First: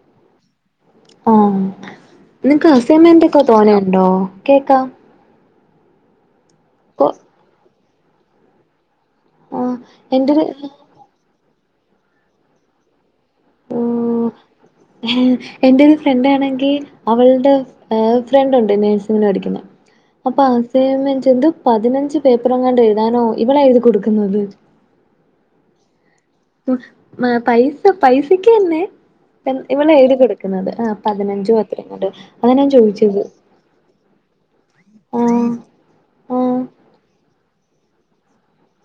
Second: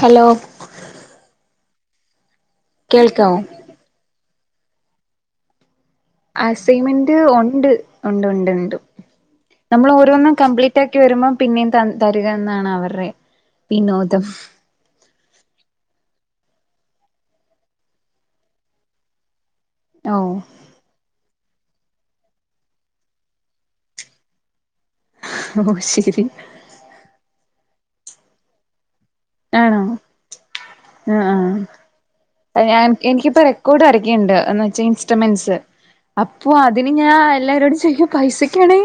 hello നിങ്ങ്ക്ക് കേൾക്കാവോ അസ്സെയ്മെന്റെക്കെ തോനെ ഇണ്ടോ കേക്കാം ആ കൊ സിമെൻ്റ് ഒണ്ട് ഒണ്ട് ഒണ്ട് ഒണ്ട് ആഹ് നമ്മള് ഒരോന്നും എന്റൊരു കംപ്ലീറ്റ് ആക്കി വരുമ്പം പിന്നെയും ത തരിക എന്നാണ് അവരുടെ ഓ വിനോദം എ എന്റെ ഒരു ഫ്രണ്ടാണ് [unintelligible] അവളുടെ ഫ്രണ്ട് ഉണ്ട് നേഴ്സിങ്ങിന് പഠിക്കുന്ന ഓ അപ്പൊ അസ്സൈൻമെന്റ് എന്തുവാ പതിനഞ്ച് പേപ്പർങ്ങാണ്ട് എഴുതാനോ ഇവളാ എഴുതി കൊടുക്കുന്നത് ഓ ശെരി പൈസ പൈസക്ക് തന്നെ ആണോ ഇവളാ എഴുതി കൊടുക്കുന്നത് ആഹ് ആ പതിനഞ്ചോ അത്രങ്ങാണ്ട് അതാ ഞാൻ ആ ചോദിച്ചത് എനിക്കിപ്പ റെക്കോർഡ് വരയ്ക്കാനുണ്ട് എന്ന് വെച്ചാ ആഹ് ഇൻസ്ട്രമെന്റ്സ് അപ്പൊ ആഹ് അതിന് ഞാൻ എല്ലാരോടും ചെയ്യ പൈസക്കാണ്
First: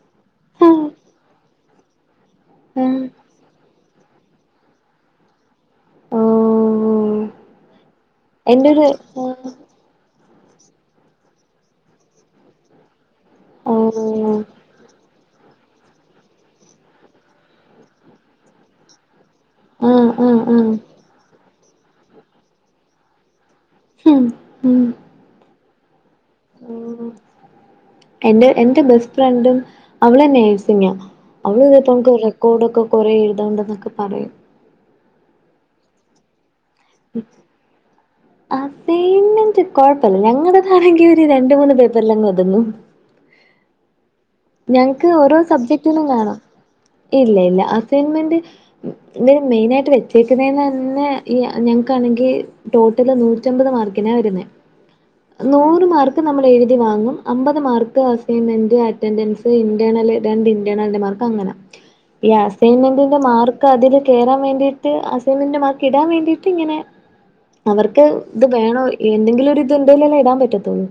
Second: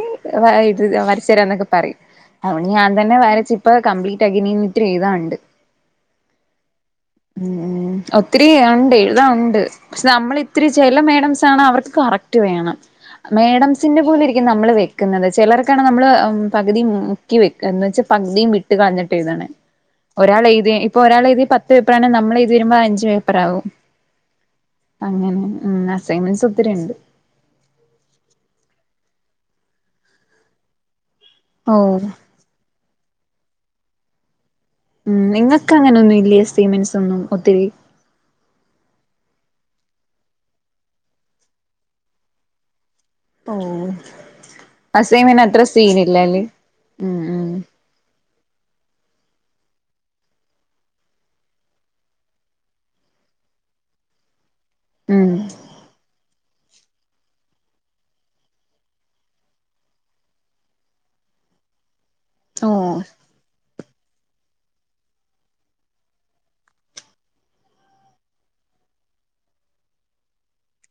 ഇ ആഹ് വരച്ച് തരാന്നൊക്കെ പറയും അത് കൊണ്ട് ഞാൻ ആഹ് തന്നെ വരച്ച് ഇപ്പം കംപ്ലീറ്റ് ആക്കി ഇനി ഇത്തിരി എഴ്താൻ ഉണ്ട് ഓഹ് ഉ ഒത്തിരി എന്റൊരു ഉണ്ട് എഴുതാൻ ആഹ് ഉണ്ട് പക്ഷെ നമ്മള് ഒത്തിരി ചെല മേഡംസ് ആണ് അവർക്ക് കറക്റ്റ് വേണം മേഡംസിന്റെ ആഹ് പോലെ ഇരിക്കും നമ്മൾ വെക്കുന്നത് ചിലർ നമ്മള് പകുതി മുക്കി വെക്ക എന്ന് വെച്ചാ പകുതിയും വിട്ട് കളഞ്ഞിട്ട് എഴുതാണ് ആഹ് ആഹ് ഒരാൾ ആഹ് എഴ്തി ഇപ്പൊ ഒരാൾ എഴ്തി പ പേപ്പറാണേ നമ്മൾ എഴുതി വരുമ്പോ അഞ്ച് പേപ്പറാകും മ്ഹ് മ് ന്നാ അസൈൻമെൻസ് ഒത്തിരി ഇണ്ട് എന്റെ എന്റെ ബെസ്റ്റ് ഫ്രണ്ടും അവള് നേഴ്സിങ്ങാ അവള് ഓ [unintelligible] റെക്കോർഡ് ഒക്കെ കുറെ എഴുതണ്ടെന്നൊക്കെ പറയും ഉം നിങ്ങക്ക് അങ്ങനൊന്നും ഇല്ലേ അസൈൻമെന്റ്സ് ഒന്നും ഒത്തിരി അതന്നെ കുഴപ്പമില്ല ഞങ്ങളതാണെങ്കി ഒരു രണ്ട് മൂന്ന് പേപ്പറിലങ്ങ് ഒതുങ്ങും ഓ ഞങ്ങക്ക് ഓരോ അസൈൻമെന്റ് അത്ര സബ്ജക്റ്റിനും വേണം സീനില്ലല്ലേ ഉം ഇല്ല ഉം ഇല്ല അസൈൻമെന്റ് ഇവര് മെയിനായിട്ട് വെച്ചേക്കുന്നേന്ന് തന്നെ ഈ ഞങ്ങക്കാണെങ്കി ടോട്ടല് നൂറ്റമ്പത് മാർക്കിനാ വരുന്നേ ഉം നൂറ് മാർക്ക് നമ്മൾ എഴുതി വങ്ങും അമ്പത് mark assignment at attendance internal രണ്ട് ഇന്റേർണലിന്റെ മാർക്ക് അങ്ങനെ ഈ ഓ അസൈൻമെന്റിന്റെ മാർ അതില് കേറാൻ വേണ്ടിട്ട് അസൈൻമെന്റ് മാർക്കിടാൻവേണ്ടീട്ട് ഇങ്ങനെ അവർക്ക് ഇത് വേണോ എന്തെങ്കിലും ഇത് ഉണ്ടേലല്ലേ ഇടാൻ പറ്റത്തോള്ളൂ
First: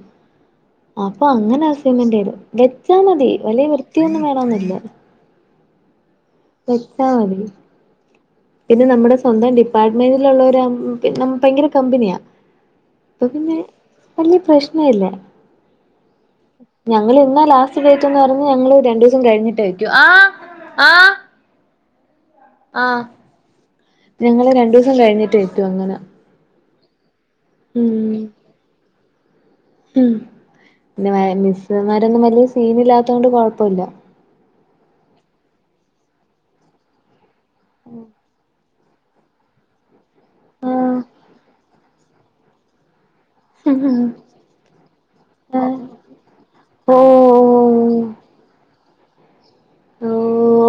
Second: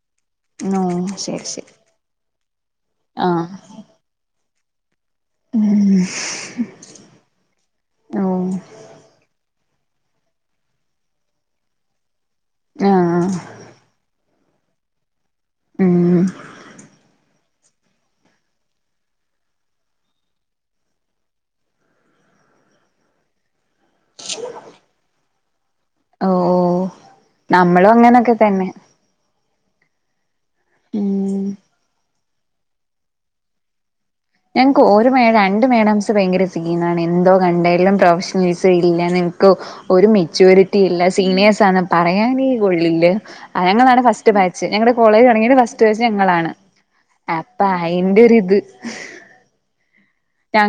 ഓ അപ്പൊ ശരി അങ്ങനെ ശരി അസൈമന്റെതും വെ വച്ചാ മതി ആഹ് വല്യ വൃത്തിയൊന്നും വേണാന്നി [unintelligible] വെച്ചാ മതി ഓഹ് പിന്നെ നമ്മുടെ സ്വന്തം ഡിപ്പാർട്ട്മെന്റിലൊള്ളര മ് പിന്നെ പയങ്കരകമ്പനിയാ ആഹ് അപ്പൊപിന്നെ വല്യ പ്രശ്നലാ ഉം ഞങ്ങള് ഇന്നാലാസ്റ്റ് ഡേറ്റ്ന്ന് പറഞ്ഞ ഞങ്ങള് രണ്ടു ദിവസം കഴിഞ്ഞിട്ടേ വെക്കു ആഹ് ആഹ് ആഹ് ഞങ്ങള് രണ്ടു ദിവസം കഴിഞ്ഞിട്ടേ വെക്കു അങ്ങനെ ഓഹ് ഓഹ് നമ്മളും അങ്ങനക്കെ തന്നെ ഉം പിന്നെ ഉം മിസ്സ്‌മാര് രൊന്നും വല്യ സീനില്ലാത്തോണ്ട് കൊഴപ്പഇല്ല ഞങ്ങക്ക് ഒരു മേഡ രണ്ട് മേഡംസ് ഭയങ്കര സീനാണ് എന്തോ രണ്ടേലും പ്രൊഫഷണൽ [unintelligible] നിക്കോ ഒരു മെച്യൂരിറ്റി ഇല്ല ആ സീനിയേഴ്സ് ആണ് പറയാനേ കൊള്ളില്ല അത ഞങ്ങളാണ് ഫസ്റ്റ്ബാച്ച് ഞങ്ങടെ കോളേജ് തൊടങ്ങിട്ട് ഫസ്റ്റ് ബാച്ച് ഞങ്ങളാണ് ഓ അപ്പൊ അയിന്റെ ഒരിത് ഓ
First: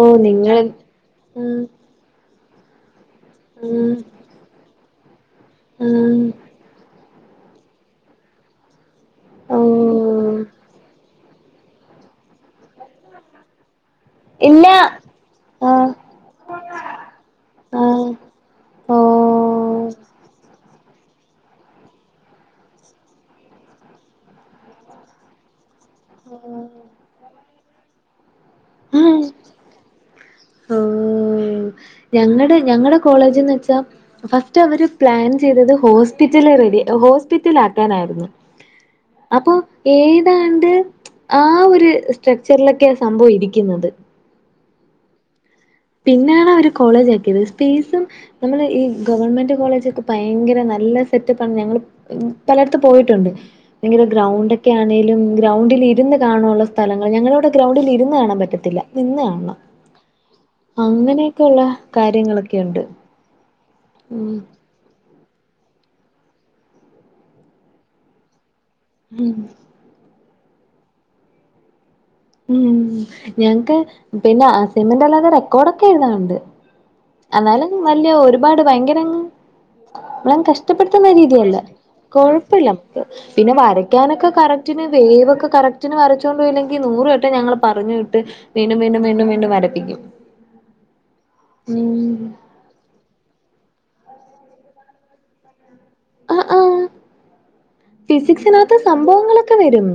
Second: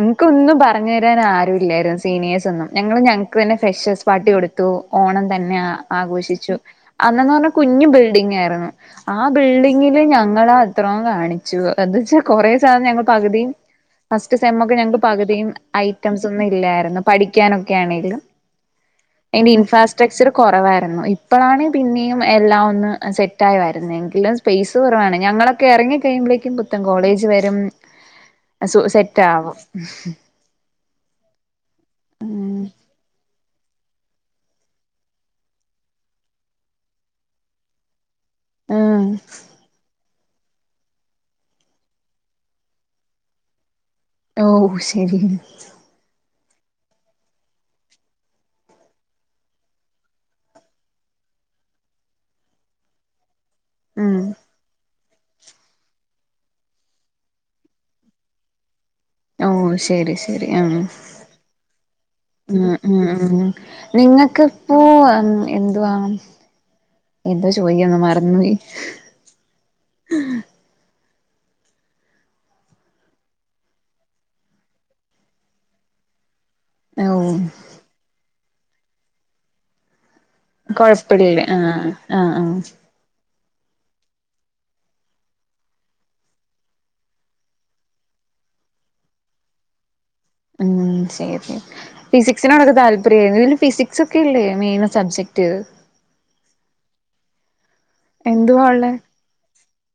ഓ നിങ്ങൾ പറഞ്ഞു തരാൻ ആരു ഉം ഇല്ലായിരുന്നു സീനിയേഴസ് ഞങ്ങള് ഞ ക്ക്‌ പിന്നെ ഉം ഫ്രഷസ് പാട്ടി കൊടുത്തു ഓണം തന്നെ ഉം ആഘോഷിച്ചു അ അന്നന്ന് പറഞ്ഞ കുഞ്ഞു ബിൽഡിങ്ങാരുന്നു ആ ഓ ബിൽഡിങ്ങില് ഞങ്ങളാ അത്രോം കാണി ച്ചു എന്താച്ചാ കൊറേ സാധനം ഞങ്ങൾ പകുതിയും ത്ത് ഇല്ല സെമൊക്കെ ഞങ്ങക്ക് പകുതീം ആ ഐറ്റംസൊന്നും ഇല്ലാരുന്നു പഠിക്കാനൊക്കെ ആ ആണേലും ഓ അതിന്റെ ഇൻഫാസ്ട്രക്ചർ കൊറവായി രുന്നു ഇപ്പളാണ് പിന്നെയും എല്ലാം ഒന്ന് സെറ്റായി വരുന്നെ എങ്കിലും സ്പേസ് കൊറവാണ് ഞങ്ങള എറങ്ങി കഴിയുമ്പളേക്കുംപുത്തൻ കോളേജ് വരും സു സെ ഉം ട്ടാവും ഓഹ് ഞങ്ങടെ ഞങ്ങടെ കോളേജ്ന്ന് വെച്ചാ ഫസ്റ്റ് അവര് പ്ലാൻ ചെയ്തത് ഹോസ്പിറ്റല് റെഡി ഹോസ്പിറ്റലാക്കാനായിരുന്നു ആഹ് അപ്പൊ ഏ ഏതാണ്ട് ആ ഒരു സ്ട്രക്ചറിലൊക്കെയാ സംഭവം ഇരിക്കുന്നത് ഓ ശെരി പിന്നെയാണ് അവര് കോളേജ് ആക്കിയത് സ്പേസും നമ്മള് ഈ ഗവൺമെന്റ് കോളേജ് ഒക്കെ ഭയങ്കര നല്ല സെറ്റപ്പ് ആണ് ഞങ്ങൾ പലയിടത്തും പോയിട്ടുണ്ട് ഭയങ്കര ആഹ് ഗ്രൗണ്ട് ഒക്കെ ആണേലും ഗ്രൗണ്ടിൽ ഇരുന്ന് കാണാനുള്ള സ്ഥലങ്ങൾ ഞങ്ങളിവിടെ ഗ്രൗണ്ടിൽ ഇരുന്ന് കാണാൻ പറ്റത്തില്ല ഓഹ് ശെരി ശെരി അങ്ങനെയൊക്കെ ഉള്ള ഉം കാര്യങ്ങളൊക്കെയുണ്ട് ഉം ഉം ഉം നിങ്ങക്കിപ്പോ ഉം എന്തുവാ എന്തോ ചോയിക്കാൻ വന്ന് മറന്ന് പോയി ഹം [inaudible] ഉം ഞങ്ങക്ക് പിന്നെ അസൈൻമെന്റ് അല്ലാതെ റെക്കോഡൊക്കെ എഴുതാനുണ്ട് ഓ എന്നാലും വല്യ ഒരു പാട് ഭയങ്കരങ് [unintelligible] കഷ്ടപ്പെടുത്തുന്ന കൊഴപ്പില്ല രീതിയല്ല ആഹ് ആഹ് കൊഴപ്പില്ല ആഹ് [unintelligible] പിന്നെ വരയ്ക്കാനൊക്കെ കറക്റ്റിന് വേവ് ഒക്കെ കറക്റ്റിന് വരച്ചൊണ്ടുപോയില്ലെങ്കിൽ നൂറ് വട്ടം ഞങ്ങൾ പറഞ്ഞുവിട്ട് വീണ്ടും വീണ്ടും വീണ്ടും വീണ്ടും വരപ്പിക്കും ഉം ശരി ഉം ഫിസിക്സിനോടൊക്കെ താല്പര്യാരുന്നു പിന്നെ ഫിസിക് സൊക്കല്ലേ മെയിൻ സബ്ജക്ട് അഹ് അഹ് ഫിസിക്സിനകത്ത് സംഭവങ്ങളൊക്കെ വരും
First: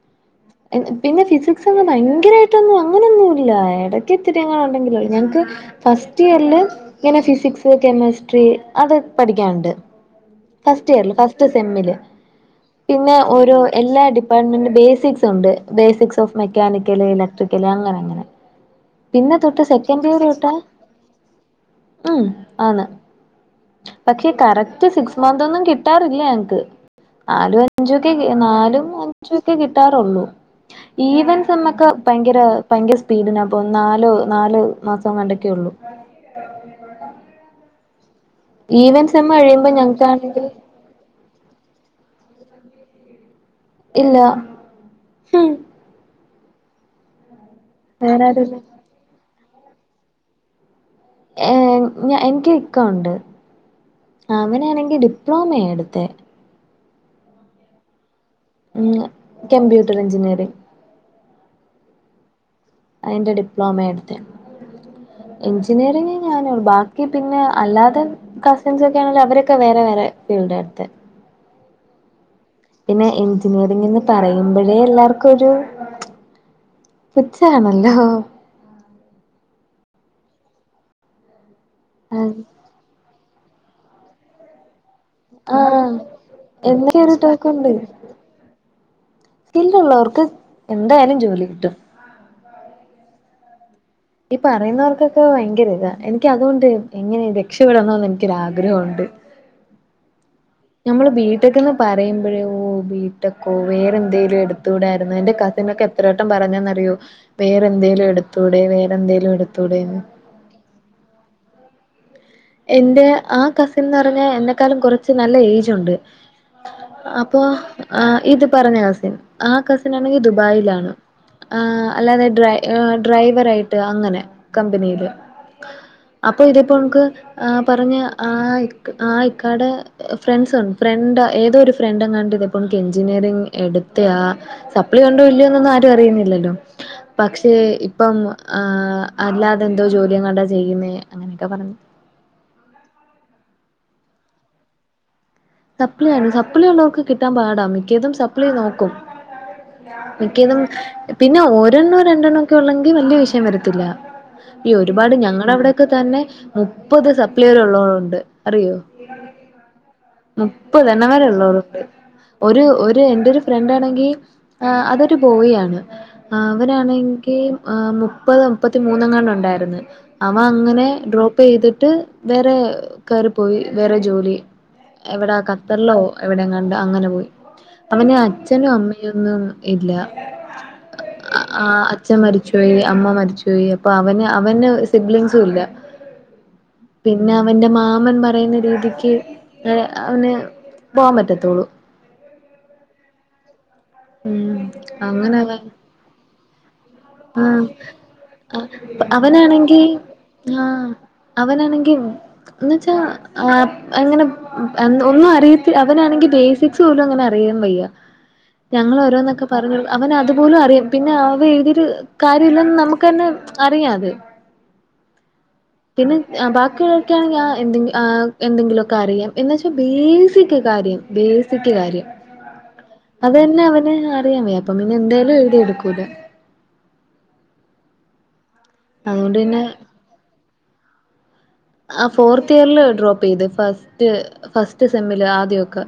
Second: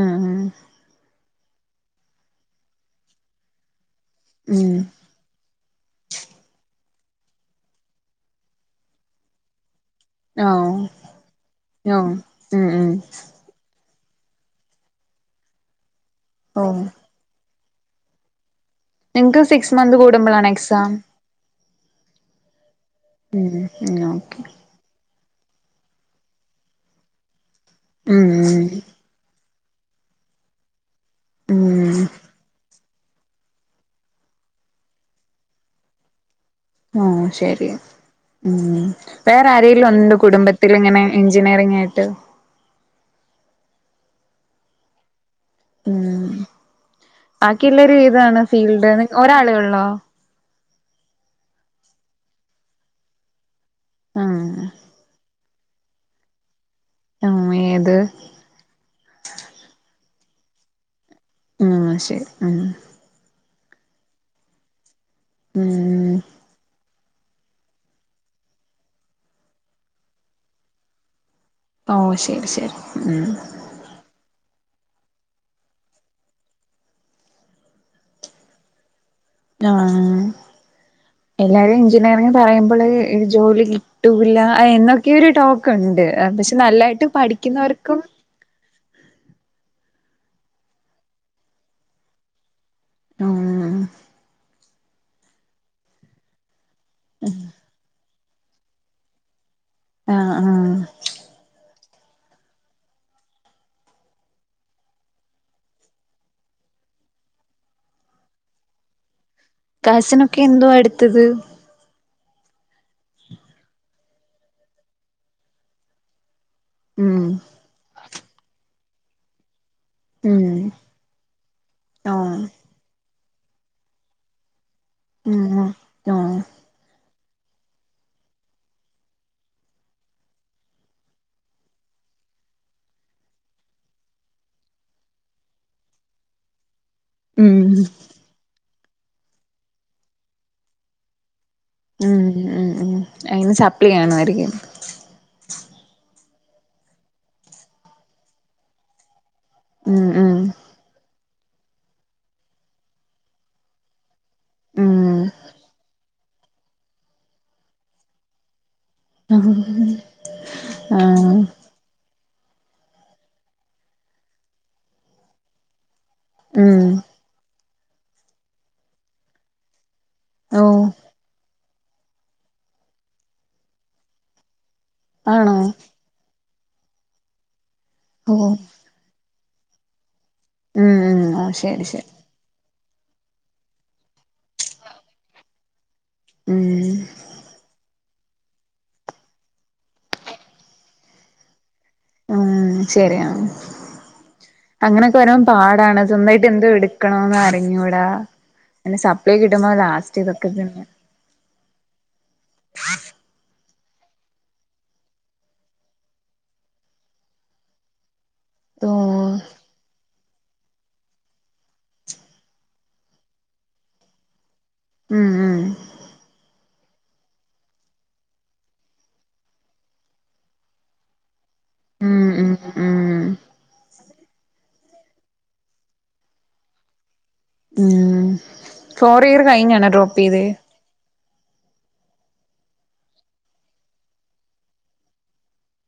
ആ ഹാ എ എ പിന്നെ ഫിസിക് ക്സൊന്നും ഭയങ്കരായിട്ടൊന്നും അങ്ങനൊന്നും ഇല്ല എട ക്കിത്തിരി എങ്ങാണ്ട് ഉം ഉണ്ടെങ്കിലൊള്ളൂ ഞങ്ങക്ക് ഫസ്റ്റ് ഇയർല് ഇങ്ങനെ ഫിസിക്സ് കെമിസ്ട്രി അത് പഠിക്കാനുണ്ട് ഓഹ് ഫസ്റ്റ് ഇയർല് ഫസ്റ്റ് സെമ്മില് ഓഹ് ഉം ഉം പിന്നെ ഓരോ എല്ലാ ഡിപ്പാർട്ട്മെന്റും ബേസിക്സ് ഉണ്ട് ബേസിക്സ് സ് ഓഫ് ഓ മെക്കാനിക്കൽ ഇലക്ട്രിക് ക്കല് അങ്ങനെങ്ങനെ നിങ്ങക്ക് സിക്സ് മന്ത് കൂടുമ്പളാണോ എക്സാം ഉം ആണ് ഉം ഉം പക്ഷേ ഓക്കെ കറക്റ്റ് സിക്സ് മന്തൊന്നും കിട്ടാറില്ല ഞങ്ങക്ക് നാലു അഞ്ചൊകേ ഏ ഉം നാലും അഞ്ചും ക്ക് കിട്ടാറൊള്ളൂ ഈവൻ സെമ്മക്ക ഉം ഭയങ്കര ഭയങ്കര സ്പീഡിനാ പോന്ന് നാലോ നാല് മാസംങ്ങാണ്ടെക്കെ ഒള്ളു ആ ശെരി ഉം ഈവൻ സെമ്മ് വേറെ കഴിയുമ്പോ ആരേലും ഒണ്ട് ഞങ്ങക്കാണെങ്കില് കുടുംബത്തിലിങ്ങനെ എൻജിനീയറിംഗായിട്ട് ഇല്ലാ ഹും ഉം ബാക്കിയിള്ളെര് വേറെ ഇതാണ് ആരുല്ല ഫീൽഡ്ന്ന് ഒരാളെ ഒൾ ളൊ ഏ ഞ എനിക്ക് ഇക്ക ഉണ്ട് ആഹ് അവനാണെങ്കി ഡി [unintelligible] ആ ഏത് മ് കമ്പ്യൂട്ടർ ഇഞ്ജിനീയറിംഗ് ആ ശരി അ അതിന്റെ ഡിപ്ലോമേയാ എടുത്തെ എഞ്ചിനീയറിംഗ് ഉം ഞാനും [unintelligible] ക്ക് പിന്നെ അല്ലാതെ കസിൻസ് ഒക്കെ ആണേലും അവരൊക്കെ വേറെ വേറെ ഫിൽഡാട്ത്തെ ഓ ശെ പിന്നെ എഞ്ചിനീയറിംഗ് എന്ന് പറയും യുമ്പഴേ എല്ലാർക്കൊരു പുച്ഛാണല്ലോ ആ എല്ലാരും എഞ്ചിനീയറിംഗ് പറയുമ്പളെക്ക് [unintelligible] ജോലി കിട്ടൂല്ലാ [unintelligible] ക്കെയൊരു ടോക്ക് ആഹ് ഇണ്ട് പക്ഷെ എന്നൊക്കെ നല്ലായ്ട്ട് ഒരു പഠിക്കുന്നവർക്കും സ്‌കില്ല് ഉള്ളവർക്ക് എന്തായാലും ജോലി കിട്ടും മ് ഈ പറയുന്നവർക്കൊക്കെ ഭയങ്കര ഇതാ എനിക്ക് അതോണ്ട് എങ്ങനെലും രക്ഷപ്പെടണം എന്നുണ്ട് ക്കൊര് ആഗ്രഹം ഒണ്ട് ആഹ് ആഹ് ഞമ്മള് ബീട്ടെക്കെന്ന് പറയുമ്പോഴേ ഓ ബിട്ടെക്കോ വേറെന്തേലും എടുത്തൂടാർന്നോ എന്റെ കസിനൊക്കെ എത്രെവെട്ടം പറഞ്ഞെന്നറിയോ വേറെന്തേലും എടുത്തൂടെ വേറെന്തേലും എടു കസിനൊക്കെ എന്തുവ എടുത്തത് എൻ്റെ ആ കസിൻന്ന് പറഞ്ഞാ എന്നെക്കാലും കുറച്ച് നല്ല ഏജുണ്ട് ഉം അപ്പൊ ആ ഇത് പറഞ്ഞ കസിൻ ആ കസി ത് നാണെങ്കി ഉം ദുബായിലാണ് ആ അല്ലാതെ ആഹ് ഡ്രൈ ആ ഡ്രൈവർ ആയിട്ട് അങ്ങനെ കമ്പനിയില് ഉം ഉം ആഹ് അപ്പൊ ഇതിപ്പോ ൻക്ക് ആ പറഞ്ഞ ആ ഇക് ആ ഇക്കാടെ ഫ്രണ്ട്സുണ്ട് ഫ്രണ്ട് ഏതോ ഒരു ഫ്രണ്ട് എങ്ങാണ്ട് ത്പ്പൊ എഞ്ചിനീറിങ് എടുത്ത് ആ സപ്ലി കൊണ്ടോ ഇല്ലയോന്നൊന്നും ആരും അറിയുന്നില്ലല്ലോ പക്ഷേ ഉം ഇപ്പം ആ അല്ലാതെന്തോ ജോലിയെങ്ങാണ്ടാ ചെയ്യുന്നേ അങ്ങനെയൊക്കെ പറഞ്ഞു ഉം ഉം ഉം അയിന് സപ്ലി കാണ്‌വാരികും സപ്ലിയാണ് സപ്ലി ഉള്ളോർക്ക് കിട്ടാൻ പാടാ മിക്കതും സപ്ലി നോക്കും ഉം ഉം മിക്കതും പിന്നെ ഒരെണ്ണോ രണ്ടെണ്ണോ ഒക്കെ ഒള്ളെങ്കി വല്യ വിഷയം വരത്തില്ല ഈ ഒരുപാട് ഉം ഞങ്ങളവടെക്കെ തന്നെ മുപ്പത് സപ്ല്യരൊള്ളൊവളണ്ട് അറിയോ മുപ്പതെണ്ണം വരെ ആഹ് ള്ളൊലുണ്ട് ഒരു ഒരു എന്റൊരു ഫ്രണ്ടാണെങ്കിആ അതൊരു ബോയി ആണ് ഉം അവനാണെങ്കീ ഹ് മുപ്പത് മുപ്പത്തിമൂന്നൊങ്ങാണ്ടൊണ്ടായിരുന്ന് അവ ഓഹ് അങ്ങനെ ഡ്രോപ്പ് ചെയ്തി ട്ട് വേറെ കേറി പോയി വേറെ ജോലി എവിടാ ആണോ ഖത്തറിലോ എവിടെങ്ങ ണ്ട് അങ്ങനെ പോയി അവന് ഓഹ് അച്ഛനും അമ്മയൊന്നും ഇല്ല ഉം ഉം ഓഹ് ആ ശരി ശരി അച്ഛൻ മരിച്ചോയി അമ്മ മരി ചോയി അപ്പൊ അവന് അവന് സിമ്പ്ളിങ്സും ഇല്ല ഉം പിന്നെ അവന്റെ മാമൻ പറയുന്ന രീതിക്ക് ഹ് അവന് പോവാൻ പറ്റൊത്തുള്ളൂ ഉം ശരിയാണ്‌ ഉം അങ്ങനൊക്കെ വരും പാടാണ് സ്വന്തായിട്ട് എന്തോ എടു ആ സപ്ലി കിട്ടുമ്പോ അവനാണെങ്കി ലാസ്റ്റ് ഇതൊക്കെ ആ പിന്നെ അവനാണെങ്കി എന്നച്ചാ ആ അങ്ങനെ ഒന്നും അറിയത്തി അവനാണെങ്കി ബേസിക്സ് പോലും അങ്ങനെ അറിയവയ്യ ഞങ്ങൾ ഓഹ് ഓരോന്നൊക്കെ പറഞ്ഞ അവന അത് പോലും അറിയാം പിന്നെ അവ എഴുതീട്ട് കാര്യവില്ലന്ന് നമുക്കെന്നെ അറിയാം അത് ഉം ഉം പിന്നെ ഞ ബാക്കിയുള്ള ക്കെയാണ് ഞ എന്തെങ്കിഎന്തെങ്കിലൊക്കെ അറിയാം എന്നൊച്ചാ ബേസിക് കാര്യംബേസി ഉം ഉം ഉം അതന്നെ അവന് റിയാം വയ്യെപ്പം പിന്നെ എന്തേലും എഴുതിയ എടുക്കൂല ഉം ഫോർ അതുകൊണ്ട് ഇയർ പിന്നെ കഴിഞ്ഞാണോ ഡ്രോപ്പ് ചെയ്ത് ആ ഫോർത്ത് ഇയറീല ഡ്രോപ്പ് ചെയ്ത് ഫസ്റ്റ് ഫസ്റ്റ് സെമ്മില് ആദ്യൊക്കെ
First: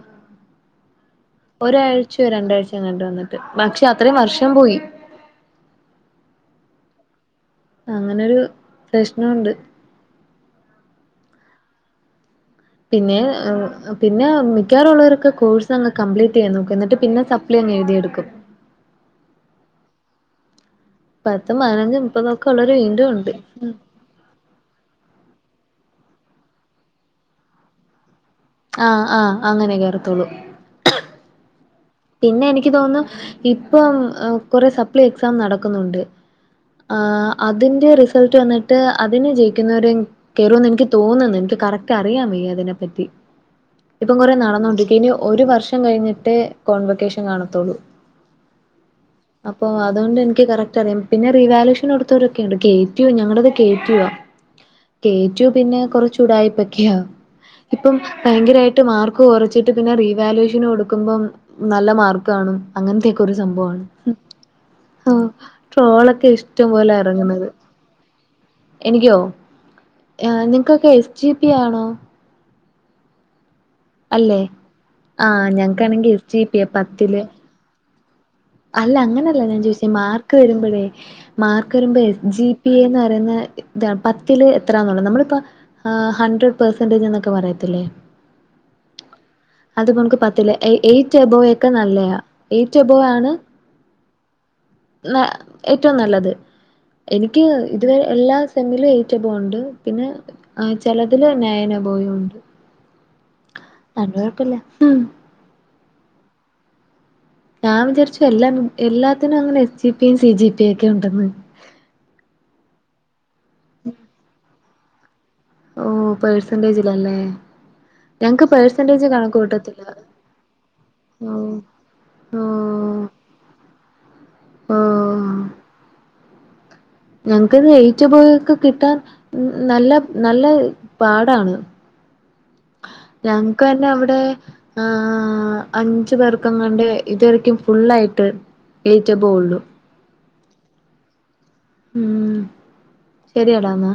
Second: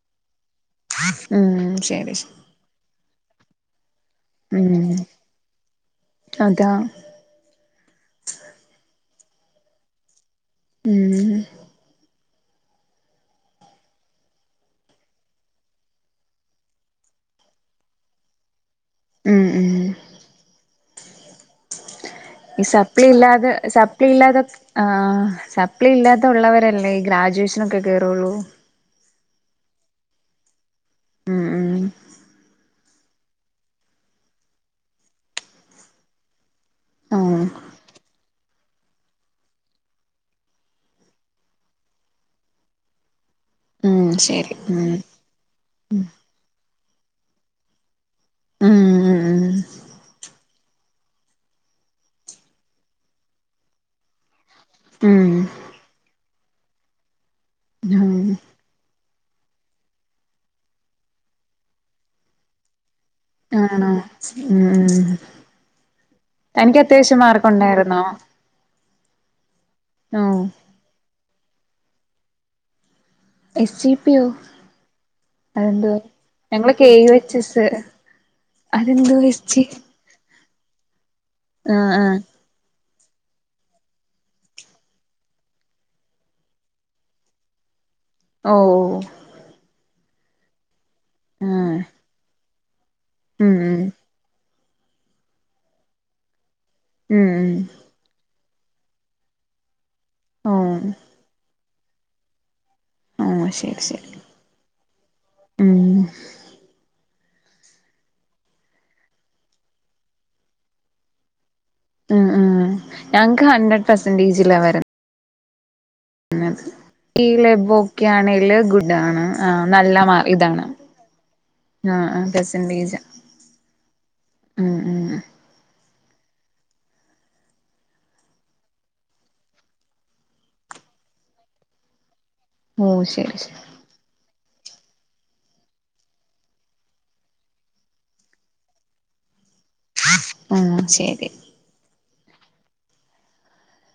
ഉം ശരി ഒരാഴ്ചയോ ശ രണ്ടാഴ്ചോ കണ്ട് വന്നിട്ട് [unintelligible] അത്രയും വർഷം പോയി ഉം അതാ അങ്ങനെരു ഉണ്ട് ഉം പിന്നെ പിന്നെ മിക്കാറുള്ളവരൊക്കെ കോഴ്സ് അങ്ങ് കംപ്ലീറ്റ് ചെയ്യാൻ നോക്കു എന്നിട്ട് പിന്നെ സപ്ലൈ അങ്ങ് എഴുതിയെടുക്കും ഉം ഉം പത്തും പതിനഞ്ചും മുപ്പതും ഒക്കെ ഈ ഉള്ളവര് സപ്ലി വീണ്ടും ഉണ്ട് ഇല്ലാതെ ഉം സപ്ലി ഇല്ലാത ആഹ സപ്ലി അപ്പളെ ഇല്ലാത്തവരല്ലേ ഈ ഗ്രാജുവേഷൻ ഒക്കെ കേയറുള്ളൂ ആഹ് ആഹ അങ്ങനെ കേയറത്തോളൂ ഉം ഉം പിന്നെ എനിക്ക് തോന്നുന്നു ഇപ്പം കുറെ സപ്ലൈ എക്സാം നടക്കുന്നുണ്ട് ആ ആഹ് അതിന്റെ റിസൾട്ട് വന്നിട്ട് എന്നിട്ട് അതിന് ജയിക്കുന്നവര കയറൂന്ന് എനിക്ക് തോന്നുന്നു എനിക്ക് കററ്റ് അറിയാൻ വയ്യ അതിനെ പറ്റി ഉം ഇപ്പം കുറെ ശരി നടന്നൊണ്ടിരിക്ക ഉം ഇനി ഒരു വർഷം കഴിഞ്ഞിട്ട് വെക്കേഷൻ കാണത്തോളൂ ഉം അപ്പോ അതുകൊണ്ട് എനിക്ക് കറക്റ്റ് [unintelligible] പിന്നെ റീവാലയൂഷൻ കൊടുത്തവരൊക്കെയുണ്ട് കേറ്റു ആ ഞങ്ങളടത് കേറ്റു ആ ഉം കേറ്റു പിന്നെ കുറച്ചു ഉടായിപ്പ് ഇപ്പൊ ഒക്കെയാവും ഇപ്പം ഉം ഭയങ്കരായിട്ട് മാർക്ക് കുറച്ചിട്ട് പിന്നെ റീവാലുവേഷൻ കൊടുക്കുമ്പം നല്ല മാർക്ക് കാണും അങ്ങനത്തൊക്കെ ഇപ്പം ഒരു സംഭവമാണ് ആണോ ഉം ആ, ട്രോളൊക്കെ ഇഷ്ടം തനിക്ക് പോലെ അത്യാവശ്യം ഇറങ്ങുന്നത് മാർക്കുണ്ടായിരുന്നോ എനിക്കോ ആ ഓഹ് നിങ്ങക്കൊക്കെ എസ് ജി പി ആണോ [unintelligible] എസ് ജിപോ അല്ലേ ആ അതെന്ത ഞങ്ങക്കാണെങ്കിൽ എസ് ജി പി യാ ഞങ്ങള കെ പത്തില് വച്ച് എസ് അല്ല അതെന്തുവാ അങ്ങനെയല്ല എസ് ഞാൻ ജി ചോദിച്ച മാ വരുമ്പോഴേ മാർക്ക് ആഹ് വരുമ്പേ ആഹ് എസ് ജി പി എന്നാ പിന്നെ പത്തില് എത്രാന്നോണ്ട് നമ്മള് ഇപ്പോ ആ ഹൺഡ്രഡ് പെർസെന്റജ് എന്നൊക്കെ പറയത്തില്ലേ ഓ ഓ അതിപ്പോ നമുക്ക് പത്തിലെ ഏയ് എയ്റ്റ് എബോ ഒക്കെ നല്ലയാ എയ്റ്റ് എബോ ആണ് ഉം ഉം ന ഏറ്റവും നല്ലത് ഉം എനിക്ക് ഇതുവരെ എല്ലാ സെമില് ഏറ്റ ബോണ്ട് പിന്നെ ഉം ഓ ചിലതിൽ നൈൻ പോയുണ്ട് ഓ ശരി അത് ശരി കുഴപ്പൊല ഹും ഉം ഞാൻ വിചാരിച്ചു എല്ല എല്ലാത്തിനും അങ്ങനെ എസ് ജിപിയും സി ജിപിയും ഒക്കെ ഉണ്ടന്ന് ഉം ഉം ഞങ്ങക്ക് ഹഡ്രഡ് പെർസെന്റേജില വരുന്നത് ഓ പേഴ്സന്റേജിലല്ലേ ഈ ലബോക്കെ ഞങ്ങക്ക് ആണെില് ഗുഡ പേഴ്സന്റേജ് ആണ് കണക്ക് ആ കൂട്ടത്തില്ല നല്ല മാ ഇതാണ് ഓ ആ ഓ പെർസെന്റേജ ഉ ഓ ഉ ഞങ്ങക്ക്ത് എയിറ്റപോയൊക്കെ കിട്ടാൻ നല്ല നല്ല പാടാണ് ഓ ശരി ഞങ്ങക്ക് ശരി തന്നെ അവിടെ ആ അഞ്ചു പേർക്കങ്ങാണ്ട് ഇതുവരെക്കും ഫുള്ളായിട്ട് എയ്റ്റ് എബോവ് ഉള്ളു ആഹ് ശരി ഉം ശരിയടാന്നാ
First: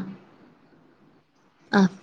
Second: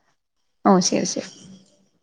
ഓ ശരി ശരി ആഹ്